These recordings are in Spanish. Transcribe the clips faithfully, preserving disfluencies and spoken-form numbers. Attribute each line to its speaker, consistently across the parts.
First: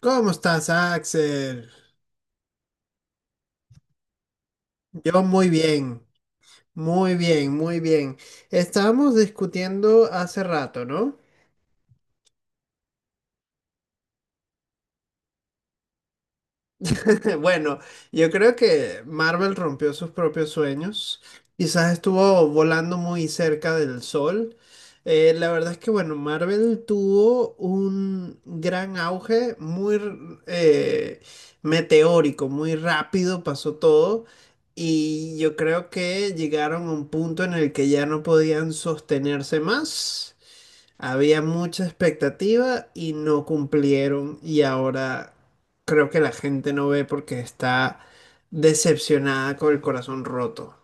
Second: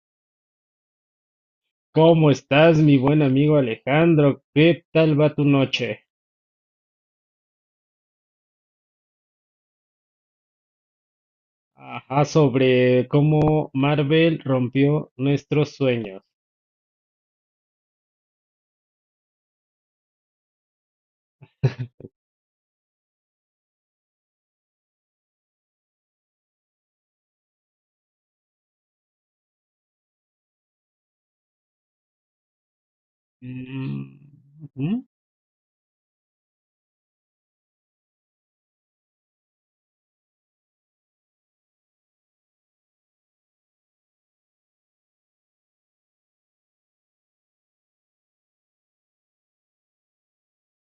Speaker 1: ¿Cómo estás, Axel?
Speaker 2: ¿Cómo estás, mi buen amigo Alejandro? ¿Qué tal
Speaker 1: Yo
Speaker 2: va tu
Speaker 1: muy
Speaker 2: noche?
Speaker 1: bien, muy bien, muy bien. Estábamos discutiendo hace rato, ¿no?
Speaker 2: Ajá, sobre cómo Marvel rompió nuestros sueños.
Speaker 1: Bueno, yo creo que Marvel rompió sus propios sueños. Quizás estuvo volando muy cerca del sol. Eh, la verdad es que, bueno, Marvel tuvo un gran auge, muy eh, meteórico, muy rápido pasó
Speaker 2: Mm,
Speaker 1: todo.
Speaker 2: ujú,
Speaker 1: Y yo creo que llegaron a un punto en el que ya no podían sostenerse más. Había mucha expectativa y no cumplieron, y ahora creo que la gente no ve porque está decepcionada, con el corazón roto.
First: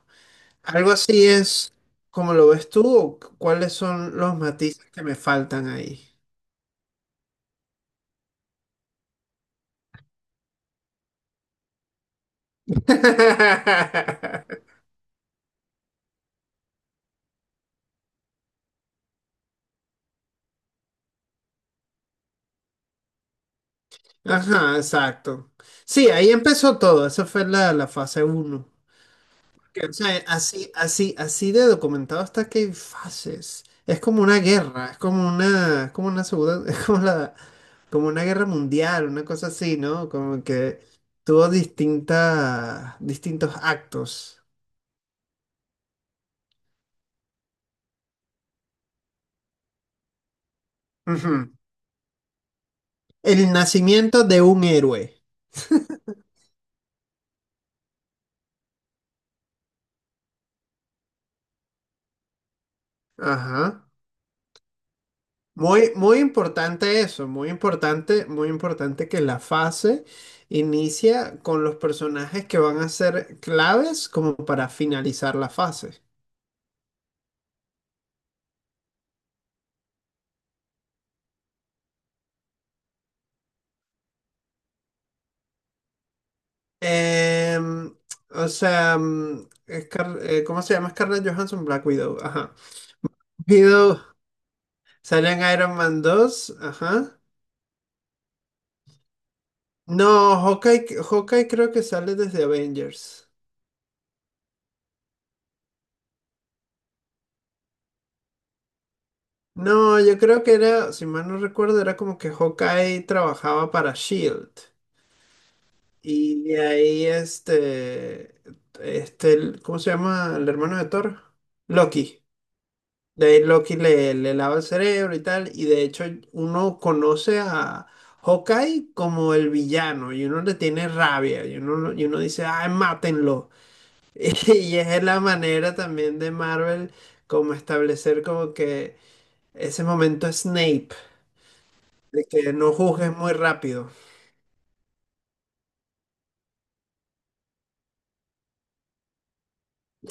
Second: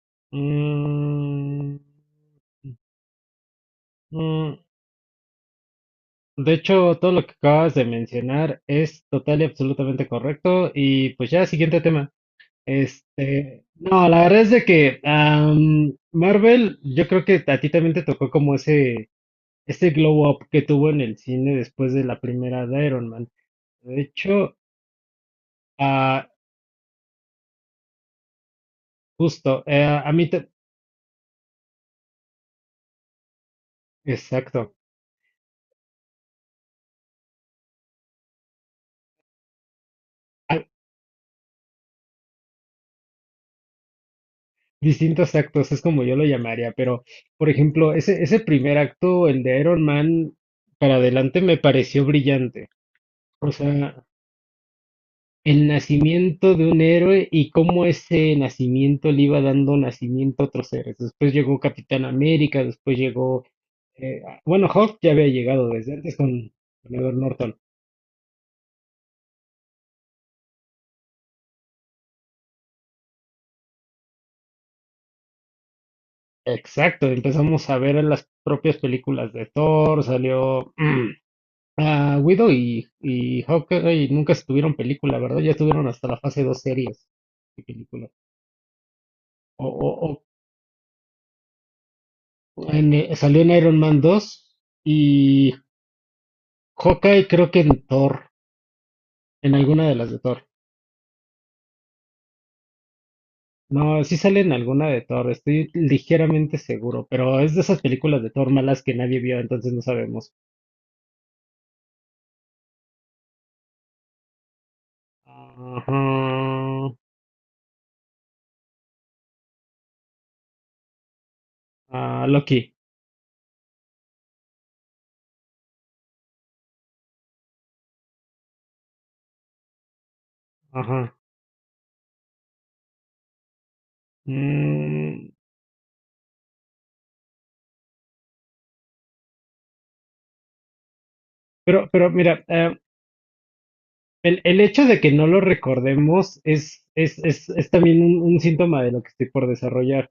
Speaker 1: ¿Algo así es
Speaker 2: mm,
Speaker 1: como lo ves tú o cu- cuáles son los
Speaker 2: mm.
Speaker 1: matices que me faltan ahí?
Speaker 2: De hecho, todo lo que acabas de mencionar es total y absolutamente correcto. Y pues ya, siguiente tema. Este, no, la verdad es de que am, Marvel, yo creo que a ti también te tocó como ese ese glow up que tuvo en el cine después de la primera de Iron Man. De hecho,
Speaker 1: Ajá, exacto. Sí,
Speaker 2: ah,
Speaker 1: ahí empezó todo, esa fue la, la fase uno.
Speaker 2: justo, eh,
Speaker 1: Que, o
Speaker 2: a
Speaker 1: sea,
Speaker 2: mí, te-
Speaker 1: así, así, así de documentado hasta que hay fases. Es como una
Speaker 2: exacto,
Speaker 1: guerra, es como una, es como una segunda, es como la, como una guerra mundial, una cosa así, ¿no? Como
Speaker 2: a-
Speaker 1: que tuvo distintas, distintos actos.
Speaker 2: distintos actos, es como yo lo llamaría, pero, por ejemplo, ese, ese primer acto, el de Iron Man, para adelante
Speaker 1: Ujú.
Speaker 2: me pareció brillante.
Speaker 1: El
Speaker 2: O sea,
Speaker 1: nacimiento de un héroe.
Speaker 2: el nacimiento de un héroe y cómo ese nacimiento le iba dando nacimiento a otros héroes. Después llegó Capitán América, después llegó,
Speaker 1: Ajá.
Speaker 2: eh, bueno, Hulk ya había llegado
Speaker 1: Muy,
Speaker 2: desde antes
Speaker 1: muy
Speaker 2: con
Speaker 1: importante
Speaker 2: Edward
Speaker 1: eso, muy
Speaker 2: Norton.
Speaker 1: importante, muy importante que la fase inicia con los personajes que van a ser claves como para finalizar la fase.
Speaker 2: Exacto, empezamos a ver en las propias películas de Thor, salió mm, ah, Widow y, y Hawkeye nunca estuvieron película, ¿verdad? Ya estuvieron hasta la fase dos series de
Speaker 1: Em,
Speaker 2: película.
Speaker 1: o sea, mm,
Speaker 2: O,
Speaker 1: Scar-
Speaker 2: o-
Speaker 1: eh, ¿cómo se llama? Scarlett Johansson, Black Widow, ajá.
Speaker 2: o en, eh, salió en Iron
Speaker 1: Widow
Speaker 2: Man dos
Speaker 1: sale en
Speaker 2: y
Speaker 1: Iron Man dos, ajá.
Speaker 2: Hawkeye creo que en Thor, en alguna de las de
Speaker 1: No,
Speaker 2: Thor.
Speaker 1: Hawkeye, Hawkeye creo que sale desde Avengers.
Speaker 2: No, sí sale en alguna de Thor, estoy ligeramente seguro, pero es de esas películas de Thor malas que nadie vio, entonces no
Speaker 1: No, yo
Speaker 2: sabemos.
Speaker 1: creo que era, si mal no recuerdo, era como que Hawkeye trabajaba para Shield.
Speaker 2: Ajá,
Speaker 1: Y de ahí este, este, el- ¿cómo se llama? El hermano de Thor. Loki.
Speaker 2: ah, Loki,
Speaker 1: De Loki le, le lava el cerebro y tal, y de hecho uno conoce a Hawkeye como el villano, y uno le tiene
Speaker 2: ajá.
Speaker 1: rabia, y uno, lo- y uno dice, ay, mátenlo. Y es la
Speaker 2: Mm,
Speaker 1: manera también de Marvel como establecer como que ese momento Snape,
Speaker 2: pero, pero
Speaker 1: de
Speaker 2: mira,
Speaker 1: que no
Speaker 2: eh,
Speaker 1: juzgues muy rápido.
Speaker 2: el, el hecho de que no lo recordemos es, es, es, es también un, un síntoma de lo que estoy por desarrollar.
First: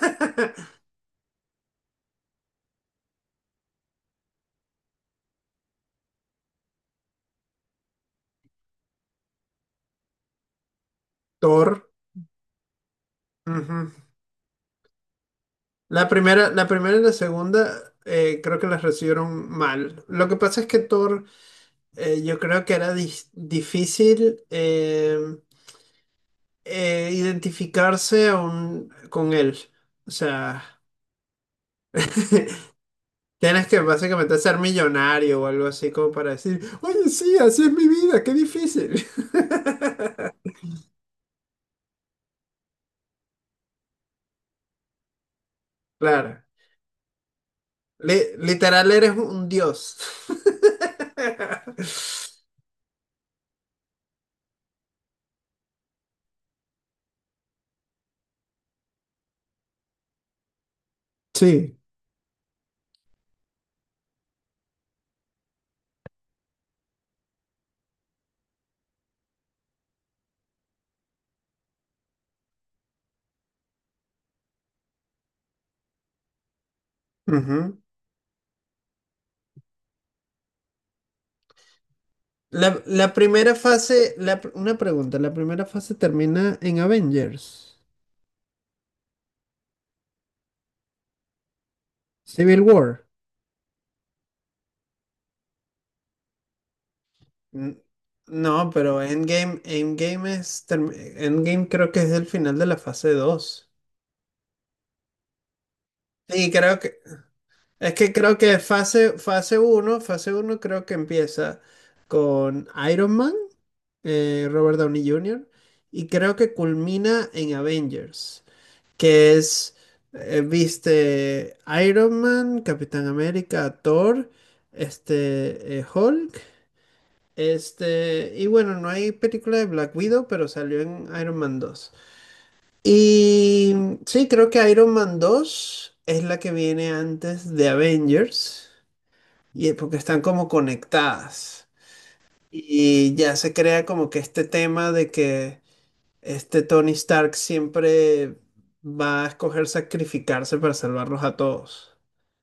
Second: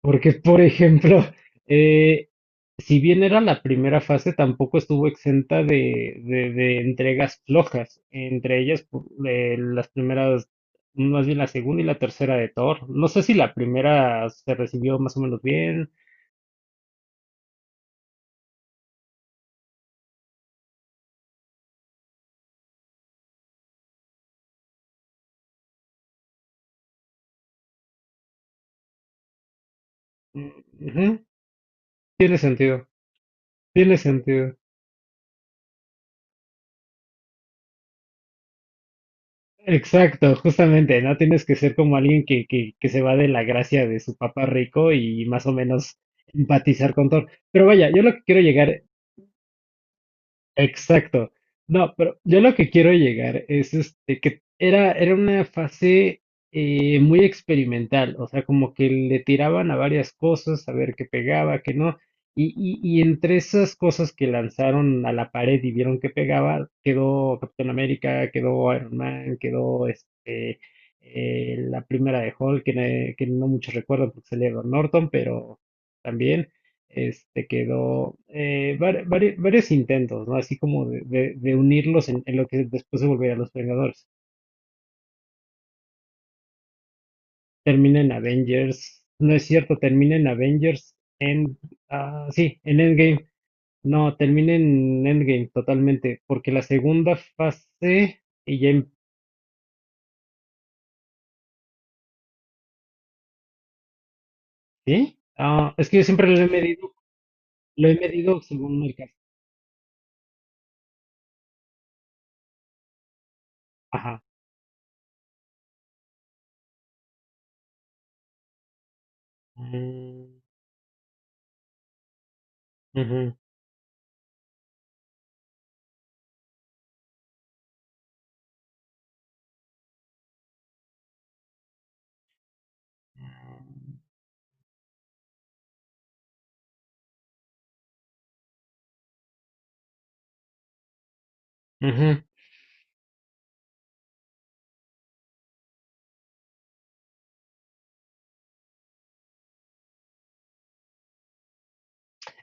Speaker 2: Porque, por ejemplo, eh, si bien era la primera fase, tampoco estuvo exenta de, de, de entregas flojas. Entre ellas, pu- eh, las primeras, más bien la segunda y
Speaker 1: Thor.
Speaker 2: la tercera de Thor. No sé si la
Speaker 1: Ujú.
Speaker 2: primera se recibió más o menos bien.
Speaker 1: La primera, la primera y la segunda eh, creo que las recibieron mal. Lo que pasa es que Thor… Eh, yo creo que era dis- difícil eh, eh, identificarse aún con él. O
Speaker 2: Mm,
Speaker 1: sea,
Speaker 2: ujú. Tiene sentido,
Speaker 1: tienes que
Speaker 2: tiene
Speaker 1: básicamente
Speaker 2: sentido.
Speaker 1: ser millonario o algo así como para decir, oye, sí, así es mi vida, qué difícil.
Speaker 2: Exacto, justamente, no tienes que ser como alguien que, que, que se va de la gracia de su papá rico y más o menos
Speaker 1: Claro,
Speaker 2: empatizar con Thor. Pero vaya, yo lo que
Speaker 1: li-
Speaker 2: quiero llegar.
Speaker 1: literal eres un dios.
Speaker 2: Exacto. No, pero yo lo que quiero llegar es este que era, era una fase eh, muy experimental, o sea, como que le tiraban a varias cosas, a ver qué pegaba, qué
Speaker 1: Sí.
Speaker 2: no, y, y, y entre esas cosas que lanzaron a la pared y vieron que pegaba, quedó Capitán América, quedó Iron Man, quedó este, eh, la primera de Hulk, que, ne- que no muchos recuerdan porque salía Edward Norton, pero también este,
Speaker 1: Ujú.
Speaker 2: quedó eh, var- vari- varios intentos, ¿no? Así como de, de- de unirlos en, en lo que
Speaker 1: La,
Speaker 2: después se
Speaker 1: la
Speaker 2: volvería Los
Speaker 1: primera
Speaker 2: Vengadores.
Speaker 1: fase, la pr- una pregunta, la primera fase termina en Avengers,
Speaker 2: Termina en Avengers, no es cierto, termina en Avengers, en, ah, sí,
Speaker 1: Civil
Speaker 2: en
Speaker 1: War.
Speaker 2: Endgame. No, termina en Endgame totalmente, porque la segunda
Speaker 1: N-
Speaker 2: fase y ya,
Speaker 1: No,
Speaker 2: em-
Speaker 1: pero Endgame, Endgame es, term- Endgame creo que es el final de la fase dos.
Speaker 2: ¿sí? Ah, es que yo siempre lo he
Speaker 1: Sí, creo
Speaker 2: medido,
Speaker 1: que,
Speaker 2: lo
Speaker 1: es
Speaker 2: he
Speaker 1: que creo
Speaker 2: medido
Speaker 1: que
Speaker 2: según el caso.
Speaker 1: fase, fase uno, fase uno creo que empieza con Iron Man,
Speaker 2: Ajá.
Speaker 1: eh, Robert Downey junior, y creo que culmina en Avengers, que es,
Speaker 2: Mm,
Speaker 1: eh, viste, Iron Man, Capitán
Speaker 2: ujú,
Speaker 1: América, Thor, este, eh, Hulk. Este, y bueno, no hay película de Black Widow, pero salió en Iron Man dos. Y sí, creo que Iron Man dos es la que viene antes de Avengers, y porque están como conectadas.
Speaker 2: ujú.
Speaker 1: Y ya se crea como que este tema de que este Tony Stark siempre va a escoger sacrificarse para salvarlos a todos.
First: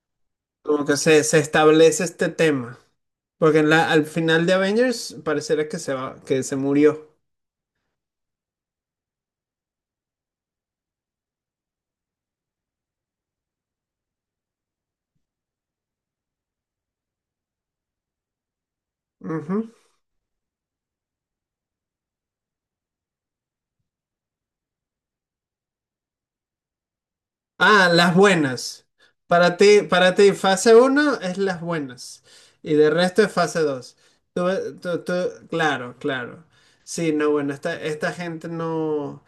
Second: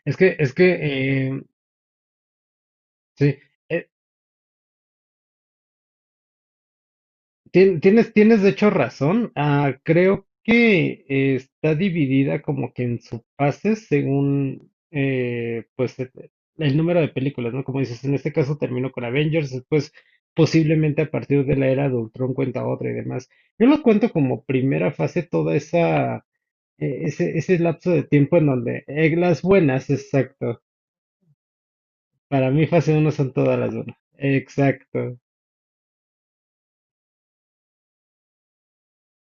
Speaker 2: Es que, es que,
Speaker 1: Como que se, se
Speaker 2: eh,
Speaker 1: establece este tema.
Speaker 2: sí.
Speaker 1: Porque en
Speaker 2: e-
Speaker 1: la- al final de Avengers parecerá que se va, que se murió.
Speaker 2: Tien- Tienes, tienes de hecho razón. Ah, creo que eh, está dividida como que en subfases según eh, pues e- el número de películas, ¿no? Como dices, en este caso terminó con Avengers,
Speaker 1: Ujú.
Speaker 2: después posiblemente a partir de la era de Ultron cuenta otra y demás. Yo lo cuento como primera fase toda esa eh, ese, ese
Speaker 1: Ah,
Speaker 2: lapso de
Speaker 1: las
Speaker 2: tiempo en donde
Speaker 1: buenas.
Speaker 2: eh, las
Speaker 1: Para ti,
Speaker 2: buenas,
Speaker 1: para ti,
Speaker 2: exacto.
Speaker 1: fase uno es las buenas.
Speaker 2: Para mí
Speaker 1: Y de
Speaker 2: fase uno
Speaker 1: resto es
Speaker 2: son todas
Speaker 1: fase
Speaker 2: las buenas.
Speaker 1: dos. Tú- tú- tú-
Speaker 2: Exacto.
Speaker 1: claro, claro. Sí, no, bueno, esta, esta gente no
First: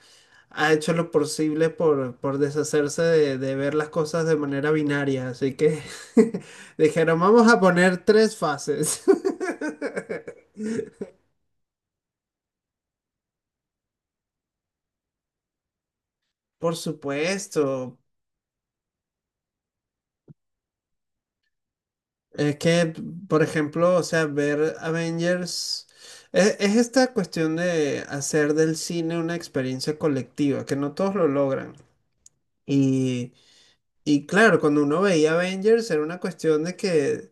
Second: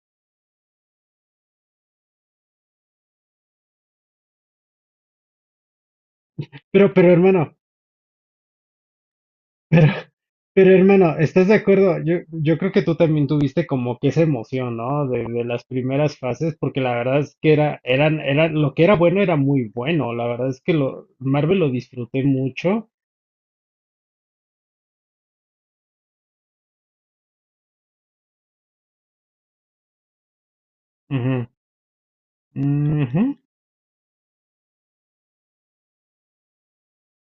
Speaker 1: ha hecho lo posible por, por deshacerse de, de ver las cosas de manera binaria. Así que
Speaker 2: Pero, pero
Speaker 1: dijeron, vamos
Speaker 2: hermano.
Speaker 1: a poner tres fases.
Speaker 2: Pero hermano, ¿estás de acuerdo? Yo, yo creo que tú también tuviste como que esa emoción, ¿no? De, de las primeras fases,
Speaker 1: Por
Speaker 2: porque la verdad es que era,
Speaker 1: supuesto.
Speaker 2: eran, era, lo que era bueno era muy bueno. La verdad es que lo, Marvel lo disfruté
Speaker 1: Es
Speaker 2: mucho.
Speaker 1: que, por ejemplo, o sea, ver Avengers es, es esta cuestión de hacer del cine una experiencia colectiva, que no todos lo
Speaker 2: Ujú,
Speaker 1: logran.
Speaker 2: ujú,
Speaker 1: Y, y claro, cuando uno veía Avengers era una cuestión de que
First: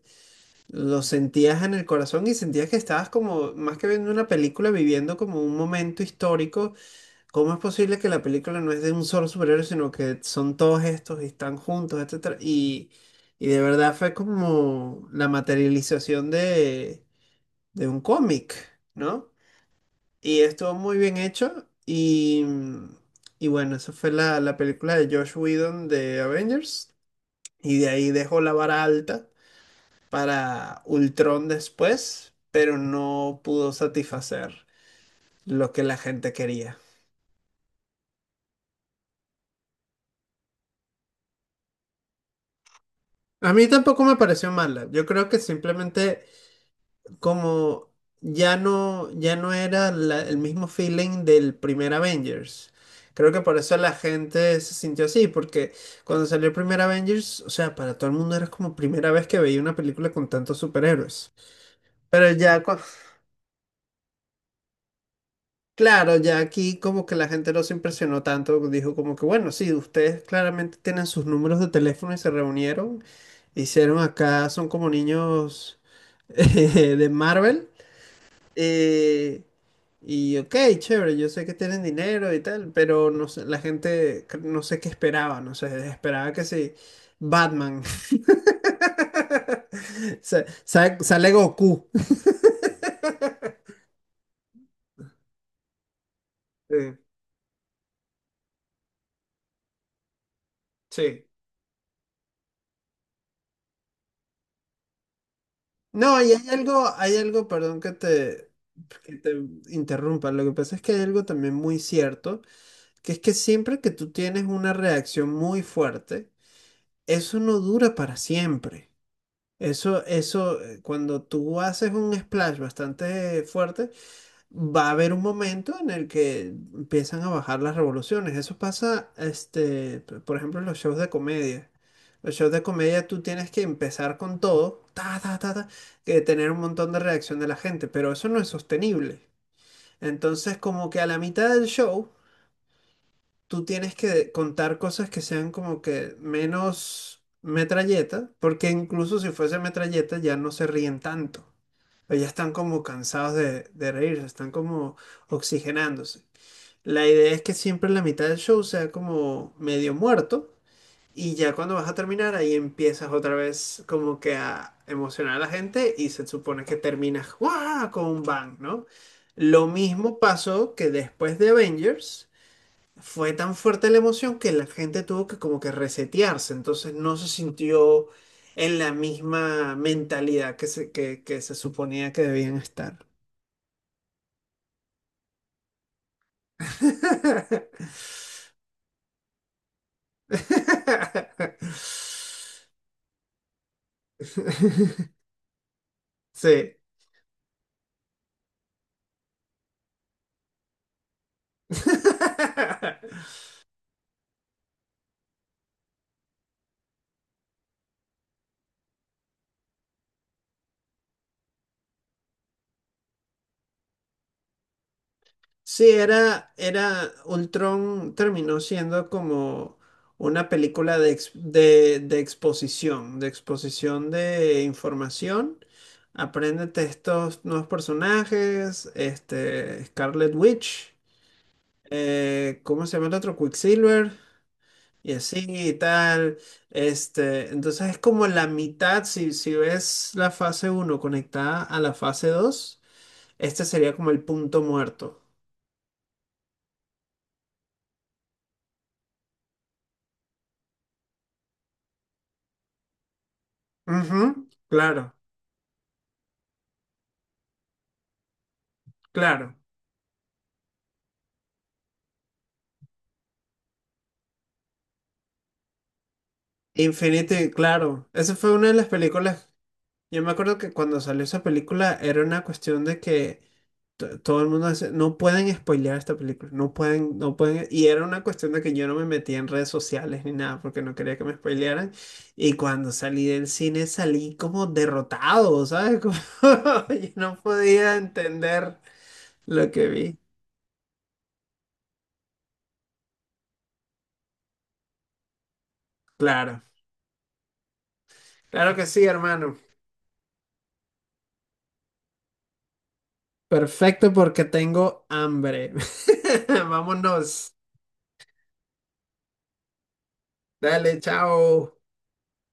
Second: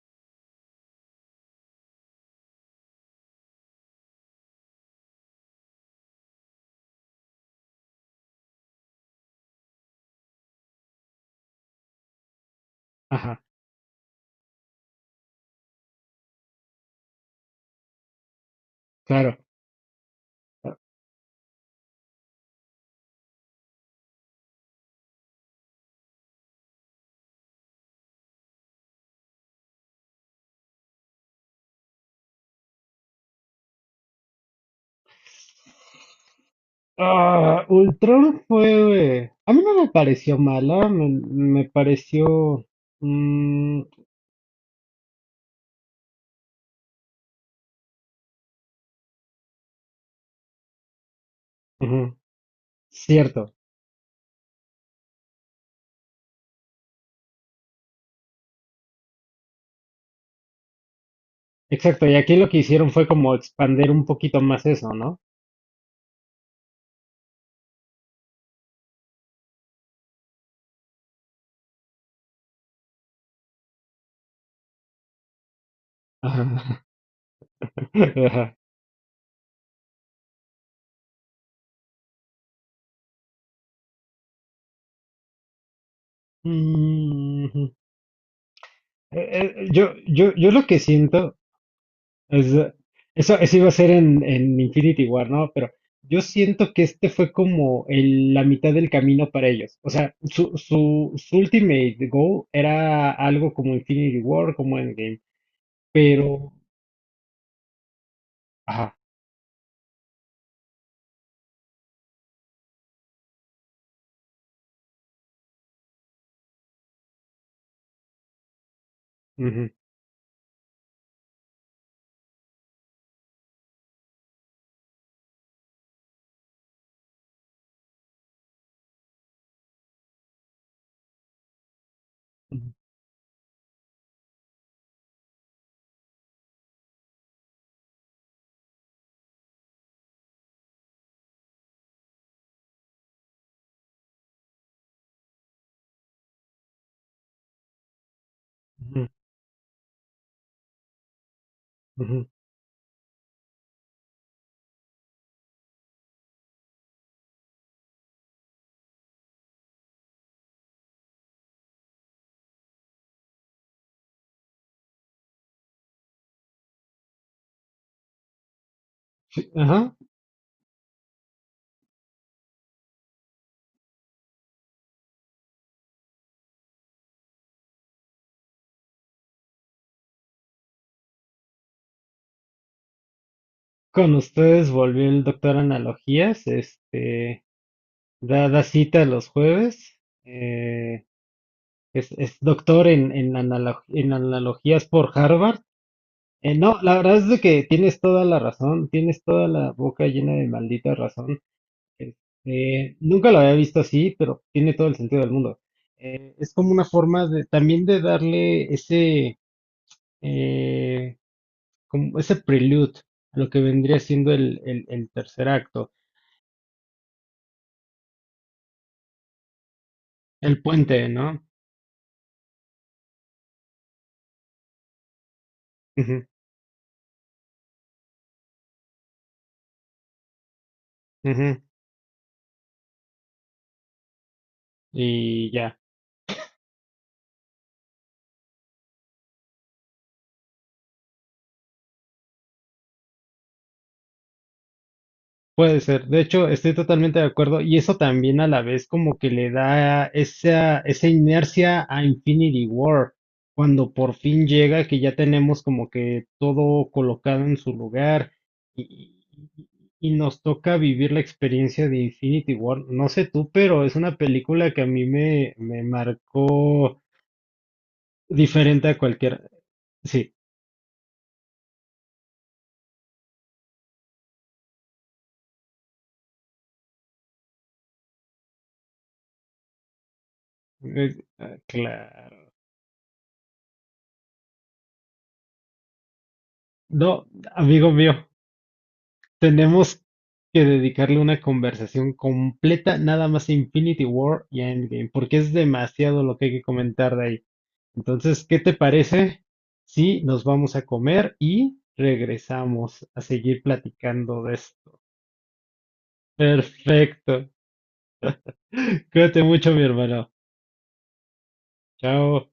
Speaker 1: lo sentías en el corazón y sentías que estabas como, más que viendo una película, viviendo como un momento histórico. ¿Cómo es posible que la película no es de un solo superhéroe, sino que son todos estos y están juntos, etcétera? Y,
Speaker 2: ajá,
Speaker 1: y de verdad fue como la materialización de, de un cómic, ¿no?
Speaker 2: claro.
Speaker 1: Y estuvo muy bien hecho. Y, y bueno, esa fue la, la película de Josh Whedon de Avengers. Y de ahí dejó la vara alta para Ultron después, pero no pudo satisfacer lo que la gente quería.
Speaker 2: Ah, Ultron fue, eh, a mí no me pareció mala, me, me pareció.
Speaker 1: A mí
Speaker 2: Mm,
Speaker 1: tampoco me pareció mala. Yo creo que simplemente como ya no, ya no era la- el mismo feeling del primer
Speaker 2: ujú,
Speaker 1: Avengers. Creo que
Speaker 2: cierto,
Speaker 1: por eso la gente se sintió así, porque cuando salió el primer Avengers, o sea, para todo el mundo era como primera vez que veía una película con tantos superhéroes.
Speaker 2: exacto. Y
Speaker 1: Pero
Speaker 2: aquí lo que
Speaker 1: ya cu-
Speaker 2: hicieron fue como expander un poquito más eso, ¿no?
Speaker 1: claro, ya aquí como que la gente no se impresionó tanto, dijo como que bueno, sí, ustedes claramente tienen sus números de teléfono y se reunieron, hicieron acá, son como niños
Speaker 2: Ajá.
Speaker 1: eh, de Marvel.
Speaker 2: Ajá.
Speaker 1: eh, y ok, chévere, yo sé que tienen dinero y tal, pero no sé, la gente cre- no sé qué esperaba, no sé, esperaba que sí,
Speaker 2: Mm,
Speaker 1: Batman,
Speaker 2: eh, eh, yo, yo,
Speaker 1: sa-
Speaker 2: yo lo que
Speaker 1: sa- sale
Speaker 2: siento
Speaker 1: Goku.
Speaker 2: es, eh, eso, eso, iba a ser en, en Infinity War, ¿no? Pero yo siento
Speaker 1: Sí,
Speaker 2: que este fue como el- la mitad del camino para ellos. O sea, su, su,
Speaker 1: sí.
Speaker 2: su ultimate goal era algo como Infinity War, como Endgame,
Speaker 1: No, y hay
Speaker 2: pero,
Speaker 1: algo, hay algo, perdón que te,
Speaker 2: ajá,
Speaker 1: que te interrumpa. Lo que pasa es que hay algo también muy cierto, que es que siempre que tú tienes una reacción muy fuerte, eso no dura para siempre.
Speaker 2: ujú,
Speaker 1: Eso, eso, eh, cuando tú haces un splash bastante fuerte, va a haber un momento en el que empiezan a bajar las revoluciones. Eso pasa, este, p- por ejemplo, en los shows de comedia. Los shows de
Speaker 2: ujú,
Speaker 1: comedia tú tienes que empezar con todo, ta, ta, ta, ta, que tener un montón de reacción de la gente, pero eso no es sostenible. Entonces, como que a la mitad del show, tú tienes que contar cosas que sean como que menos metralleta, porque
Speaker 2: ujú,
Speaker 1: incluso si fuese metralleta ya no se ríen tanto. Pero
Speaker 2: ujú.
Speaker 1: ya están como cansados de, de reírse, están como oxigenándose. La idea es que siempre la mitad del show sea como medio muerto y ya cuando vas a terminar ahí empiezas otra vez como que a emocionar a la gente y se supone que terminas ¡guau! Con un bang, ¿no?
Speaker 2: Sí,
Speaker 1: Lo
Speaker 2: ajá.
Speaker 1: mismo pasó que después de Avengers fue tan fuerte la emoción que la gente tuvo que como que resetearse, entonces no se sintió en la misma mentalidad que se, que que se suponía que debían estar.
Speaker 2: Con ustedes volvió el doctor Analogías, este, da, da cita los jueves. Eh, es, es doctor en, en, analo- en analogías por Harvard. Eh,
Speaker 1: Sí.
Speaker 2: no, la verdad es de que tienes toda la razón, tienes toda la boca llena de maldita razón. Este, nunca lo había visto así, pero tiene todo el sentido del mundo. Eh, es como una forma de, también de darle ese, eh, como ese prelude a lo que vendría siendo el, el, el tercer
Speaker 1: Sí,
Speaker 2: acto,
Speaker 1: era, era, Ultron terminó siendo como una
Speaker 2: el
Speaker 1: película
Speaker 2: puente,
Speaker 1: de, ex-
Speaker 2: ¿no?
Speaker 1: de, de exposición, de exposición de información.
Speaker 2: Ujú,
Speaker 1: Apréndete estos nuevos personajes, este, Scarlet Witch,
Speaker 2: ujú,
Speaker 1: eh, ¿cómo se llama el otro? Quicksilver. Y así
Speaker 2: y
Speaker 1: y
Speaker 2: ya.
Speaker 1: tal. Este, entonces es como la mitad, si, si ves la fase uno conectada a la fase dos este sería como el punto muerto.
Speaker 2: Puede ser, de hecho, estoy totalmente de acuerdo y eso también a la vez como que le da esa, esa inercia a Infinity War, cuando por fin
Speaker 1: Ujú,
Speaker 2: llega, que
Speaker 1: claro,
Speaker 2: ya tenemos como que todo colocado en su lugar y,
Speaker 1: claro.
Speaker 2: y- y nos toca vivir la experiencia de Infinity War. No sé tú, pero es una película que a mí me, me marcó
Speaker 1: Infinity, claro. Esa fue una de
Speaker 2: diferente
Speaker 1: las
Speaker 2: a cualquier...
Speaker 1: películas. Yo me
Speaker 2: Sí,
Speaker 1: acuerdo que cuando salió esa película era una cuestión de que to- todo el mundo hace, no pueden spoilear esta película, no pueden, no pueden, y era una cuestión de que yo no me metía en redes sociales ni nada, porque no
Speaker 2: eh,
Speaker 1: quería que me
Speaker 2: ah,
Speaker 1: spoilearan,
Speaker 2: claro.
Speaker 1: y cuando salí del cine salí como derrotado, ¿sabes? Como, yo
Speaker 2: No,
Speaker 1: no
Speaker 2: amigo
Speaker 1: podía
Speaker 2: mío.
Speaker 1: entender lo que
Speaker 2: Tenemos
Speaker 1: vi.
Speaker 2: que dedicarle una conversación completa nada más a Infinity War y a Endgame, porque es demasiado lo que hay que
Speaker 1: Claro,
Speaker 2: comentar de ahí. Entonces, ¿qué te
Speaker 1: claro que sí,
Speaker 2: parece
Speaker 1: hermano.
Speaker 2: si nos vamos a comer y regresamos a seguir
Speaker 1: Perfecto
Speaker 2: platicando
Speaker 1: porque
Speaker 2: de esto?
Speaker 1: tengo hambre.
Speaker 2: Perfecto.
Speaker 1: Vámonos.
Speaker 2: Cuídate mucho, mi hermano.
Speaker 1: Dale, chao.
Speaker 2: Chao.